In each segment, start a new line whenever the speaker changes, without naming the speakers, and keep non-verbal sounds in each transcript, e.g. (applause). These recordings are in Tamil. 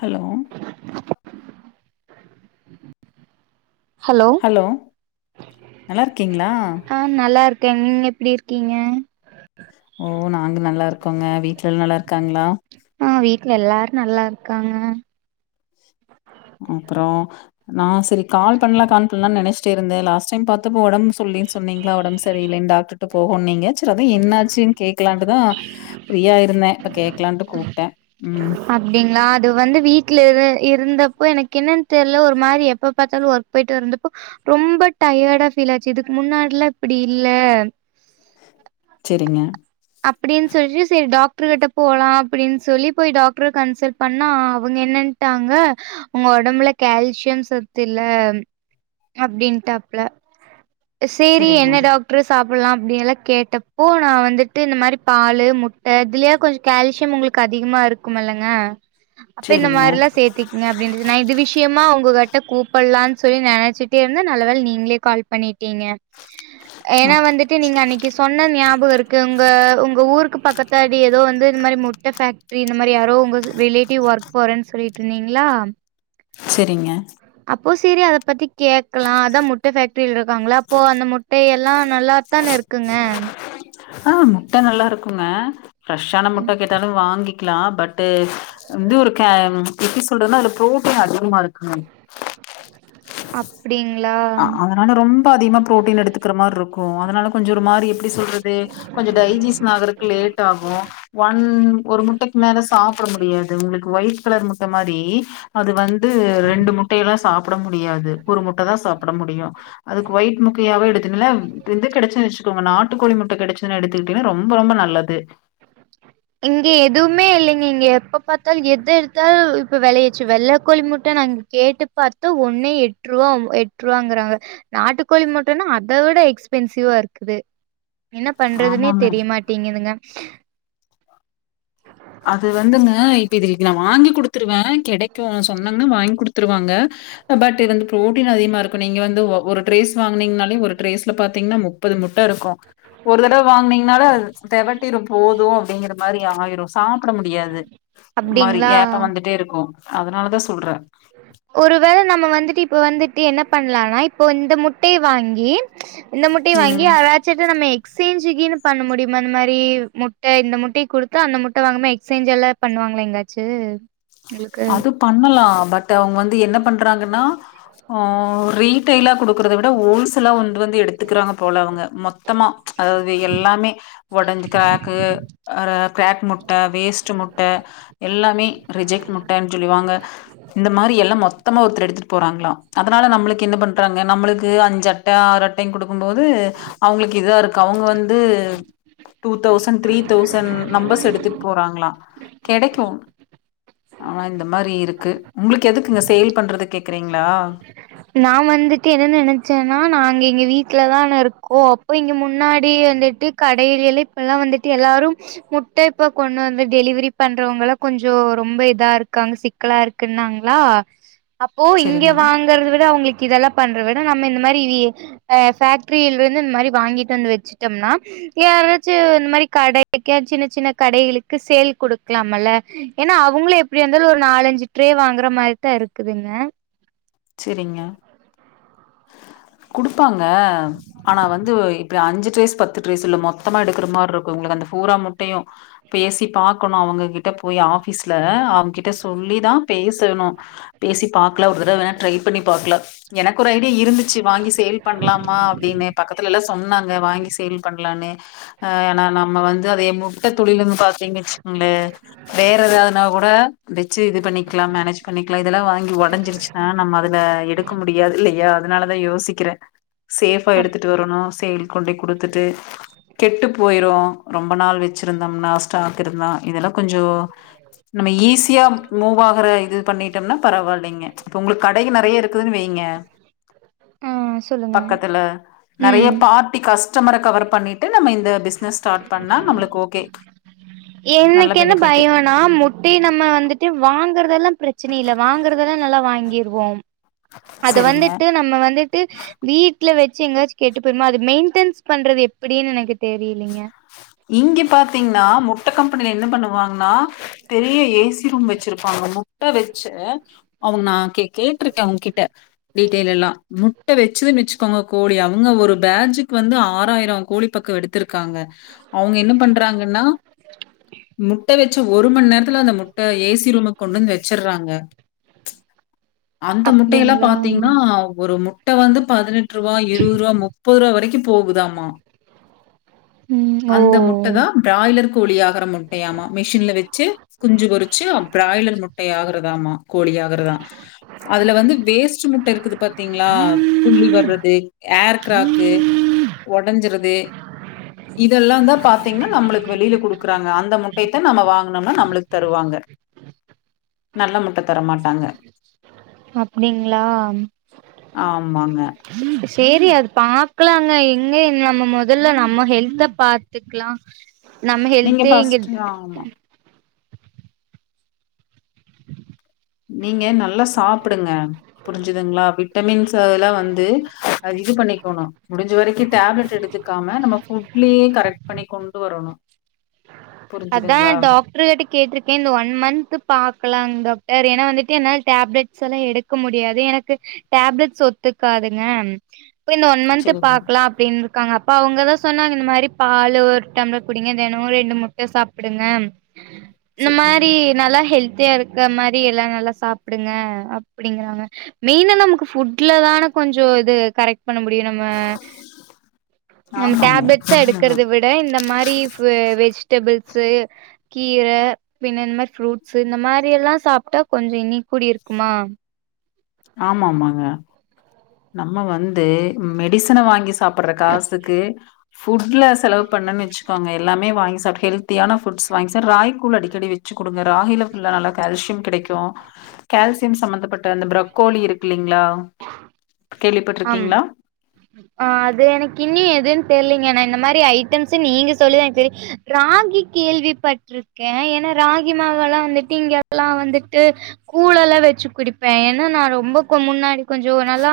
ஹலோ ஹலோ நல்லாருக்கீங்களா
நல்லாருக்கேன் நீங்க எப்படி இருக்கீங்க
ஓ நாங்க நல்லா இருக்கோங்க வீட்ல எல்லாம் நல்லா இருக்காங்ளா
ஆ வீட்ல எல்லாரு நல்லார்க்காங்க
அப்றோ நா செரி கால் பண்லா கால் பண்லான் நெனைச்சிட்டே இருந்தே லாஸ்ட் டைம் பாத்தப்போ ஒடம் சொல்லின் சொன்னீங்ளா ஒடம்பு சரியில்லைனு டாக்டர் போகுனுனிங்க சரி அதா என்னாச்சு கேக்கலான்ட்டுதா ஃப்ரீயா இருந்தே இப்ப கேக்கலான்ட்டு கூப்ட்டே ம்
அப்டிங்ளா அது வந்து வீட்ல இரு இருந்தப்போ எனக்கு என்னன் தெர்ல ஒரு மாரி எப்ப பாத்தாலு ஒர்க் போய்ட்டு வந்தப்போ ரொம்ப டயர்டா ஃபீல் ஆச்சு இதுக்கு முன்னாடில்லா இப்டி இல்ல
செரிங்க
அப்டின் சொல்லிட்டு செரி டாக்டருகிட்ட போலா அப்டின்னு சொல்லி சரி போய் டாக்டர கன்சல்ட் பண்ணா அவங்க என்னன் ட்டாங்க உங்க ஒடம்புல கேல்சியம் சத்து இல்ல அப்டின்டாப்ல சேரி
செரிங்க
என்ன டாக்டரு சாப்புட்லா அப்டின் எல்லா கேட்டப்போ நா வந்துட் டு இந்த மாரி பாலு முட்ட இதுலயே கொஞ்ச கேல்சிய உங்களுக்கு அதிகமா இருக்குமல்லங்க அப்ப இந்த
செரிங்க
மாரில்லா சேத்தி ங்க அப்டின் சொ நா இது விஷயமா ஒங்க கிட்ட கூப்பிட்லான்னு சொல்லி நெனைச்சிட்டே இருந்தே நல்ல வேல நீங்களே கால் பண்ணி டிங்க
ஆ
ஏன்னா வந்துட்டு நீங்க அன்னைக்கு சொன்ன ஞாபக இருக் கு உங்க உங்க ஊருக்கு பக்கத்து அடி ஏதோ வந்து இந்த மாரி முட்ட ஃபேக்ட்ரி இந்த மாரி யாரோ உங்க ரிலேட்டிவ் ஒர்க் போறேன் சொல்லிட்ருந்தீங்ளா
செரிங்க
அப்போ சேரி அத பத்தி கேக்கலா அதா முட்ட ஃபேக்ட்ரில இருக்காங்களா அப்போ அந்த முட்டை எல்லா நல்லாத்தான இருக்குங்க
ஆ முட்ட நல்லாருக்குங்க ஃப்ரெஷ்ஷான
ம்,
முட்ட கேட்டாலு வாங்கி க்லா பட்டு வந்து ஒரு க எப்டி சொல்றதுனா அதுல ப்ரோட்டீன் அதிகமா இருக்குணு
அப்டிங்ளா
ஆனா ரொம்ப அதிகமா ப்ரோட்டீன் எடுத்துக்கிற மாரி இருக்கு அதனால கொஞ்ச ஒரு மாரி எப்டி சொல்றது கொஞ்ச டைஜிசன் ஆகுறக்கு லேட் ஆகு ஒன் ஒரு முட்டைக்கு மேல சாப்ட முடியாது ஒங்ளுக்கு ஒயிட் கலர் முட்ட மாரி அது வந்து ரெண்டு முட்டையெல்லா சாப்பிட முடியாது ஒரு முட்டதா சாப்பிட முடியு அதுக்கு ஒயிட் முக்கியாவே எடுத்துன்ல இது கடச்ச உங்க நாட்டுக் கோழி முட்ட கெடைச்சதுன்னு எடுத்துக்கிட்டீங்கன்னா ரொம்ப ரொம்ப நல்லது
இங்க எதுமே இல்லங்க இங்க எப்ப பாத்தாலு எது எடுத்தாலு இப்ப வெளையச்சு வெள்ள கோழி முட்ட நாங்க கேட்டு பாத்து ஒன்னு எட்ருவா எட்ருவாங்கிறாங்க நாட்டுக்கோழி முட்டனா அதவிட எக்ஸ்பென்சிவ்வா இருக்குது என்ன பண்றதுன்னே
ஆமாங்க
தெரியமாட்டேங்குதுங்க
அது வந்துங்க இப்ப இது இன்னக்கி நா வாங்கி குடுத்துருவே கெடைக்கு சொன்னோம்னா வாங்கி குடுத்துருவாங்க பட் இருந்து ப்ரோட்டீன் அதிகமா இருக்கு நீங்க வந்து ஒரு ட்ரேஸ் வாங்கனீங்கனாலே ஒரு ட்ரேஸ்ல பாத்தீங்கன்னா மு ப்பது முட்ட இருக்கு ஒரு தடவை வாங்கனீங்கனால அது தெவட்டிடு போது அப்டிங்கிற மாரி ஆயிரு சாப்பிட முடியாது மாரி
அப்டிங்களா
ஏப்ப வந்துட்டே இருக்கு அதனாலதா சொல்றே
ஒருவேள நம்ம வந்துட்டு இப்ப வந்துட்டு என்ன பண்லானா இப்ப இந்த முட்டயை வாங்கி இந்த முட்டய வாங்கி
ம்.
ஆராயி ச்சி நம்ம எக்ஸ்சேஞ்சுக்குன்னு பண்ண முடியுமா இந்த மாரி முட்ட இந்த முட்டய குடுத்தா அந்த முட்டைய வாங்க எக்ஸ்சேஞ்ச் எல்லா பண்ணுவாங்கள எங்காச்சு எங்களுக்கு
பண்ணலா பட் அவங்க வந்து என்ன பண்றாங்கன்னா ரீ ரீடேலா குடுக்கறத விட ஓல்சல்லா வந் வந்து எடுத்துக்கிறாங்க போலவங்க மொத்தமா அதாவது எல்லாமே ஒடஞ்ச க்ரக்கு ஆ க்ரக் முட்ட வேஸ்ட்டு முட்ட எல்லாமே ரிஜெக்ட் முட்டன் சொல்லிவாங்க இந்த மாரி எ எல்லா மொத்தமா ஒருத்தர் எடுத்துட்டு போறாங்ளா அதனால நம்மளுக்கு என்ன பண்றாங்க நம்மளுக்கு அஞ்சட்ட ஆறு அட் டைன் குடுக்கும்போது அவங்களுக்கு இதா இருக்கு அவங்க வந்து two thousand three thousand numbers எடுத்துட்டு போறாங்களா கெடைக்கு ஆனா இந்த மாரி இருக்கு உங்களுக்கு எதுக்குங்க சேல் பண்றதுக் கேக்குறீங்ளா
நா வந்துட்டு என்னன்னு நெனச்சன்னா நாங்க இங்க வீட்ல தா இருக்கோ அப்போ இங்க முன்னாடி வந்துட்டு கடைகள்ல இப்பல்லா வந்துட்டு எல்லாரும் முட்ட இப்ப கொண்டு வந்து டெலிவரி பண்றவங்கள கொஞ்சோ ரொம்ப இதா இருக்காங்க சிக் க்கலா இருக்குன்னாங்ளா அப்போ இங்க
சரிங்க,
வாங் கறத விட அவங்களுக்கு இதெல்லா பண்ற விட நம்ம இந்த மாரி வி அ பேஃக்ட்ரியில இருந்து இந்த மாரி வாங்கிட்டு வந்து வச்சுட்டம்னா யாராச்சு இந்த மாரி கடைக்கு சின்ன சின்ன கடைகளுக்கு சேல் குடுக்கலாம்ல ஏன்னா அவங்களு எப்டி இருந்தாலு ஒரு நாலஞ்சு ட்ரே வாங்குற மாரிதா இருக்குதுங்க
சேரிங்க குடுப்பாங்க ஆனா வந்து இப்ப அஞ்சு ட்ரேஸ் பத்து ட்ரேஸ் இல்ல மொத்தமா எடுக்கிற மாரி இருக்குங்க அந்த பூரா முட்டையு பேசி பாக்கணு அவங்ககிட்ட போய் ஆபீஸ்ல அவங்கிட் கிட்ட சொல்லிதா பேசணு பேசி பாக்கல ஒரு தடவ வேணா ட்ரை பண்ணி பாக்கல எனக்கு ஒரு ஐடியா இருந்துச்சி வாங்கி சேல் பண்லாமா அப்டின்னு பக்கத்துலல்லா சொன்னாங்க வாங்கி சேல் பண்லான்னு அ நா நம்ம வந்து அத முட்ட தொழிலுன் பாத்தீங்க வச்சுகங்கள வேற எதாதுனா கூட வச்சு இது பண்ணிக்லா மேனேஜ் பண்ணிக்லா இதெல்லா வாங்கி ஒடஞ்சிருச்சு னா நம்ம அதுல எடுக்க முடியாது இல்லயா அதனால தா யோசிக்கிற சேஃபா
அப்
எடுத்துட்டு வரணு சே கொண்டோய் குடுத்துட்டு கெட்டு போயிரு ரொம்ப நாள் வச்சிருந்தம்னா ஸ்டாக் இருந்தா இதெல்லா கொஞ்சோ நம்ம ஈஸியா மூவ் ஆகற இது பண்ணிட்டம்னா பரவால்லைங்க உங்ளுக்கு கடையு நறைய இருக்குதுன் வைங்க
ஆ சொல்லுங்க
பக்கத்துல நறைய
ம்
பா பார்ட்டி கஸ்டமர கவர் பண்ணிட்டு நம்ம இந்த பிஸ்னஸ் ஸ்டார்ட் பண்ணா நம்மளுக்கு ஓகே நல்ல
என்னக்கென்ன
பெனிஃபிட்
பயோ னா முட்டை நம்ம வந்துட்டு வாங்கறதெல்லா பிரச்சனை இல்ல வாங்கறதெல்லா நல்லா வாங்கிருவோம் அது
சரிங்க
வந்துட்டு நம்ம வந்து டு வீட்ல வச்சு எங்காச்சு கெட்டு போய்ருமோ அது மெய்ன்டென்ஸ் பண்றது எப்டின்னு எனக்கு தெரிலிங்க
இங்க பாத்தீங்னா முட்ட கம்பெனில என்ன பண்ணுவாங்னா பெரிய ஏசி ரூம் வச்சிருப்பாங்க முட்ட வச்சு அவுங் நா கே கேட்ருக்க அவங் கிட்ட டீட்டெய்ல் எல்லா முட்ட வச்சுதுன் வச்சுக்கங்க கோழி அங்க ஒரு பேஜுக்கு வந்து ஆறாயிரோ கோழி பக்கோ எடுத் துருக்காங்க அவங்க என்ன பண்றாங்கன்னா முட் முட்ட வச்ச ஒரு மண் நேரத்துல அந்த முட்ட ஏசி ரூமுக் கொண்டந்து வச்சிறாங்க அந்த முட்டையெல்லா
அப்டிங்களா
பாத்தீங்னா ஒரு முட்ட வந்து பதினெட் ரூவா இருவரூவா முப் முப்பதுரூவா வரைக்கு போகுதாமா
ம் ஓ
அந்த முட்ட தா ப்ராய்லர் கோழி ஆகுற முட்டயாமா மிஷின்ல வச்சு குஞ்சு பொறிச்சு பிராய்லர் முட்டையாகுறதாம கோழி ஆகறதா அதுல வந்து வேஸ்ட் முட்டை இருக்குது பாத்தீங்ளா புள்ளி வர்றது ஏர் கிராக்கு உடஞ்சற்றது இதெல்லா தா பாத்தீங்கன்னா நம்மளுக்கு வெளில குடுக்கறாங்க அந்த முட்டையத்தா நம்ம வாங்குனம்னா நம்மளுக்கு தருவாங்க நல்ல முட்டை தரமாட்டாங்க
அப்டிங்ளா
ஆமாங்க.
சேரி அது பாக்கலாங்க எங்கங்க நம்ம மொதல்ல நம்ம ஹெல்த பாத்துக்கலா நம்ம
நீங்க
ஹெல்தே இங்க
ஃபர்ஸ்ட் ஆமா நீங்க நல்லா சாப்புடுங்க புரிஞ்சுதுங்ளா விட்டமின்ஸ் து அதெல்லா வந்து இது பண்ணிக்கணு முடிஞ்ச வரைக்கு டேப்லெட் எடுத்துக்காம நம்ம ஃபுட் லயே கரெக்ட் பண்ணி கொண்டு வரணு
அத்தா டாக்டரு கிட்ட கேட்ருக் கே இந்த ஒன் மந்த்த் பாக்கலாங்க வேற ஏனா வன்ட்டு என்னால டேப்லெட்ஸ் எல்லா எடுக்க முடியாது எனக்கு டேப்லெட்ஸ் ஒத்துக்காதுங்க இப்ப இந்த ஒன் மந்த்
சரிங்க.
பாக்கலா அப்டிந்து க்காங்க அப்ப அவங்கதா சொன்னாங்க இந்த மாறி பாலு ஒரு டம்ளர் குடிங்க தெனோ ரெண்டு முட் டை சாப்புடுங்க இந்த
சரிங்க.
மாதி நல்லா ஹெல்த்தியா இருக்க மாறி எல்லா நல்லா சாப்புடுங்க அப்டிங்கறாங்க மெயினா நமக்கு ஃபுட்ல தான கொஞ்சோ இது கரெக்ட் பண்ண முடியு நம்ம நம்ம
ஆமாங்க.
டேப்லெட்ஸா எடுக்கறத வி ட இந்த மாறி ஃப வெஜிடபிள்ஸ்சு கீரை பின்ன இந்த மாறி ஃப்ரூட்ஸ்சு இந்த மாறி எல்லா சாப்ட்டா கொஞ்வே இனி கூடி இருக்குமா
ஆமா ஆமாங்க நம்ம வந்து மெடிசனை வாங்கி சாப்புட்ற காசுக்கு ஃபுட்ல செலவு பண்ணோன்னு வச்சுக்கோங்க எல்லாமே வாங்கி சாப்ட்டு ஹெல்த்தியான ஃபுட்ஸ் வாங்கி சாப்ட் ராகி கூழ் அடிக்கடி வச்சு குடுங்க ராகில புல்லா நல்லா கால்சியம் கெடைக்கும் கெல்சியம் சம்பந்தப்பட்ட அந்த ஃப்ரக்கோலி இருக்கு இல்லைங்ளா
ஆமா
கேள்விப்பட்டிருக்கீங்ளா
ஆ அது எனக்கு இன்னியு எதுன்னு தெரியலீங்க நா இந்த மாறி ஐட்டம்ஸ் நீங்க சொல்லி தா எனக்கு தெரியு ராகி கேள்விப்பட்டிருக்கே ஏன்னா ராகி மாவல்லா வந்துட்டு இங்க எல்லா வந்துட்டு கூழ் எல்லா வச்சு குடிப்பே ஏன்னா நா ரொம்பக்க முன்னாடி கொஞ்சோ நல்லா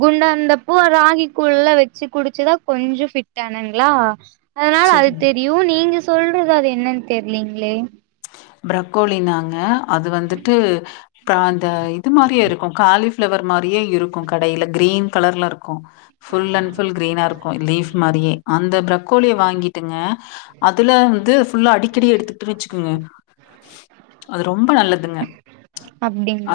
குண்டா இருந்தப்ப ராகி கூழ் எல்லா வச்சு குடிச்சுதா கொஞ்சோ ஃபிட் ஆனேங்ளா அதனால அது
சரிங்க.
தெரியு நீங்க சொல்றது அது என்னன்னு தெரியலீங்களே
ஃப்ரகோலினாங்க அது வந்துட்டு அ அந்த இது மாறியே இருக்கும் காலிஃபிளவர் மாறியே இருக்கும் கடையில கிரீன் கலர்ல இருக்கும் ஃபுல் அண்ட் ஃபுல் கிரீனா இருக்கும் லீஃப் மாறியே அந்த ஃப்ரக்கோலிய வாங்கிட்டுங்க அதுல வந்து ஃபுல்லா அடிக்கடி எடுத்துகிட்டேனு வச்சுக்குங்க அது ரொம்ப நல்லதுங்க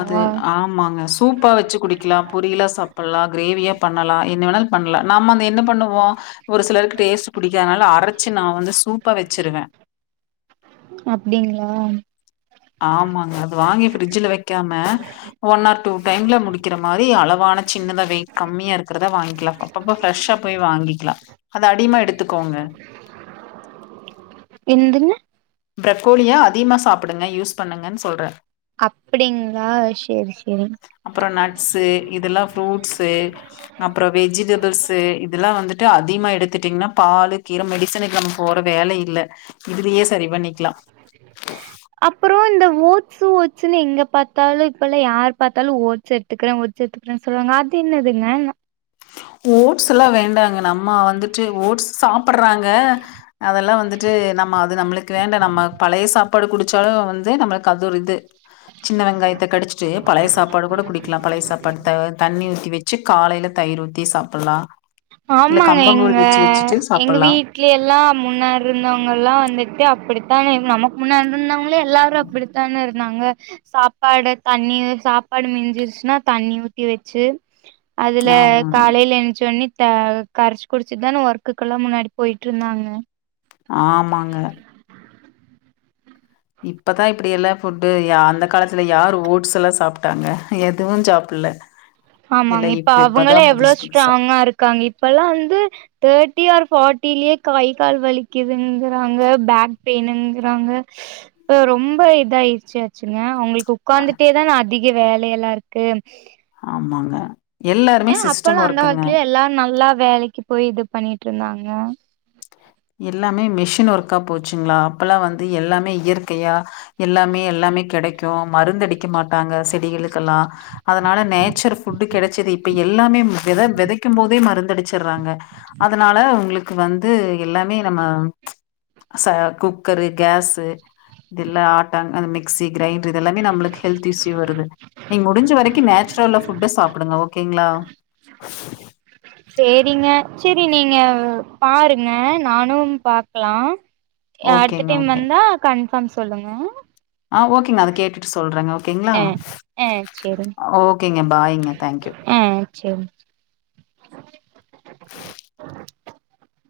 அது ஆ மாங்க சூப்பா வச்சு குடிக்கலா பொரியலா சாப்பட்லா கிரேவியா பண்ணலா என்ன வேணாலு பண்லா நாம்ம அத என்ன பண்ணுவோ ஒரு சிலருக்கு டேஸ்ட்டு புடிக்கானால அரைச்சு நா வந்து சூப்பா வச்சிருவே
அப்டிங்ளா
ஆமாங்க அது வாங்கி ஃபிரிட்ஜில‌ வெக்காம ஒன் ஆர் டூ டைம்ல முடிக்கிற மாறி அளவான சின்னதா வெயிட் கம்மியா இருக்கிறதா வாங்கிக்கலா அப்ப அப்பப்ப ஃபிரஷ்சா போய் வாங்கிக்கலா அது அடிமா எடுத்துக்கோங்க
என்துங்க
ஃப்ரக்கோலியா அதிகமா சாப்புடுங்க யூஸ் பண்ணுங்கன்னு சொல்றே
அப்டிங்களா சேரி சேரி
அப்றோம் நட்ஸு இதெல்லாம் ஃப்ரூட்ஸு அப்றோம் வெஜிடபிள்ஸ் இதெல்லாம் வந்துட் அதிகமா எடுத்துட்டிங்கனா பால் கீரை மெடிசனுக்கு நம்ம போற வேலை இல்ல இதுலயே சரி பண்ணிக்கலா
அப்றோம் இந்த ஓட்ஸு ஓச்சுன்னு எங்க பாத்தாலும் இப்பல்லா யார் பாத்தாலும் ஓடஸ் எடு எத்துக்கிறே ஒட்ஸ் எத்துக்கறே சொல்லுவாங்க அது என்னதுங்க
ஓட்ஸ்ல்லா வேண்டாங்க நம்ம வந்துட்டு ஓட்ஸ் சாப்றாங்க அதெல்லாம் வந்துட்டு நம்ம அது நம்மளுக்கு வேண்டா நம்ம பழைய சாப்பாடு குடிச்சாலும் வந்து நம்மளுக்கு அது இது சின்ன வெங்காயத்த கடிச்சிட்டு பழைய சாப்பாடு கூட குடிக்கலாம் பழைய சாப்பாடு தண்ணி ஊத்தி வச்சு காலையில தயிர் ஊத்தி சாப்டலா
ஆமாங்க எங்க எங்க
சாப்பிடலாம்.
வீட் வீட்ல எல்லா முன்னாடி இருந்தவங்க எல்லாம் வந்துட்டு அப்டித்தா நமக்கு முன்னாடி இருந்தவங்கலா எல்லாரும் அப்டித்தான இருக்கு தாங்க சாப்பாடு தண்ணி சாப்பாடு மிஞ்சிருச்சுனா தண்ணி ஊத்தி வச்சு அதுல
ஆமாங்க.
காலையில எந்ச்சோன்னே அ கரச்சு குடிச்சிதான ஒர்க்குக்குல்லா முன்னாடி போய்ட்டு இருந்தாங்க
ஆமாங்க இப்பதா இப்படி எல்லா ஃபுட்டு அந்த காலத்துல யார் ஓட்ஸ்லா சாப்ட்டாங்க எதுவு சாப்ல (inaudible)
ஆமாங்க இப்ப அவுங்களே எவ்ளோ ஸ்ராங்கா இருக்காங்க இப்ப எல்லா வந்து தட்டி ஆர் ஃபார்ட்டிலயே கை கால் வலிக்குதுங்றாங்க பேக் பெயினுங்றாங்க இப்ப ரொம்ப இதாயிடுச்சு ஆச்சுங்க உங்களுக்கு உக்காந்துட்டே தா அதிக வேல எல்லா இருக்கு
ஆமாங்க எல்லாருமே
ஏ
சிஸ்டம்
அப்பல்லாம் அந்த
ஒர்க்குங்க.
காலத்துலயே எல்லாரும் நல்லா வேலக்கு போய் இது பண்ணிட் இருந்தாங்க
எல்லாமே மிஷின் ஒர்க்கா போச்சுங்ளா அப்பல்லா வந்து எல்லாமே இயற்கையா எல்லாமே எல்லாமே கெடைக்கு மருந்தடிக்க மாட்டாங்க செடிகளுக்கெல்லா அதனால நேச்சர் ஃபுட்டு் கெடச்சது இப்ப எல்லாமே வித விதைக்கும் போதே மருந்து அடிச்சுடுறாங்க அதனால உங்களுக்கு வந்து எல்லாமே நம்ம ச குக்கரு கேஸ் இதெல்லா ஆட்டாங் அந்த மிக்ஸ்சி கிரைண்டர் இதெல்லாமே நம்மளுக்கு ஹெல்த் இஸ்யூ வருது நீங்க முடிஞ்ச வரைக்கு நேச்சுரல்லா ஃபுட்ட சாப்டுங்க ஓகேங்ளா
சேரிங்க சேரி நீங்க பாருங்க நானும் பாக்கலாம் அடுத்த
ஓகேங்க,
டைம்
ஓகே.
வந்தா கன்ஃபாம் சொல்லுங்க
ஆ ஓகே மா அத கேட் ட்டு சொல்றேங்க ஓகேங்ளா
ஆ ஆ சேரிங்க
ஓகேங்க பாய்ங்க தன்க்யூ
சேரி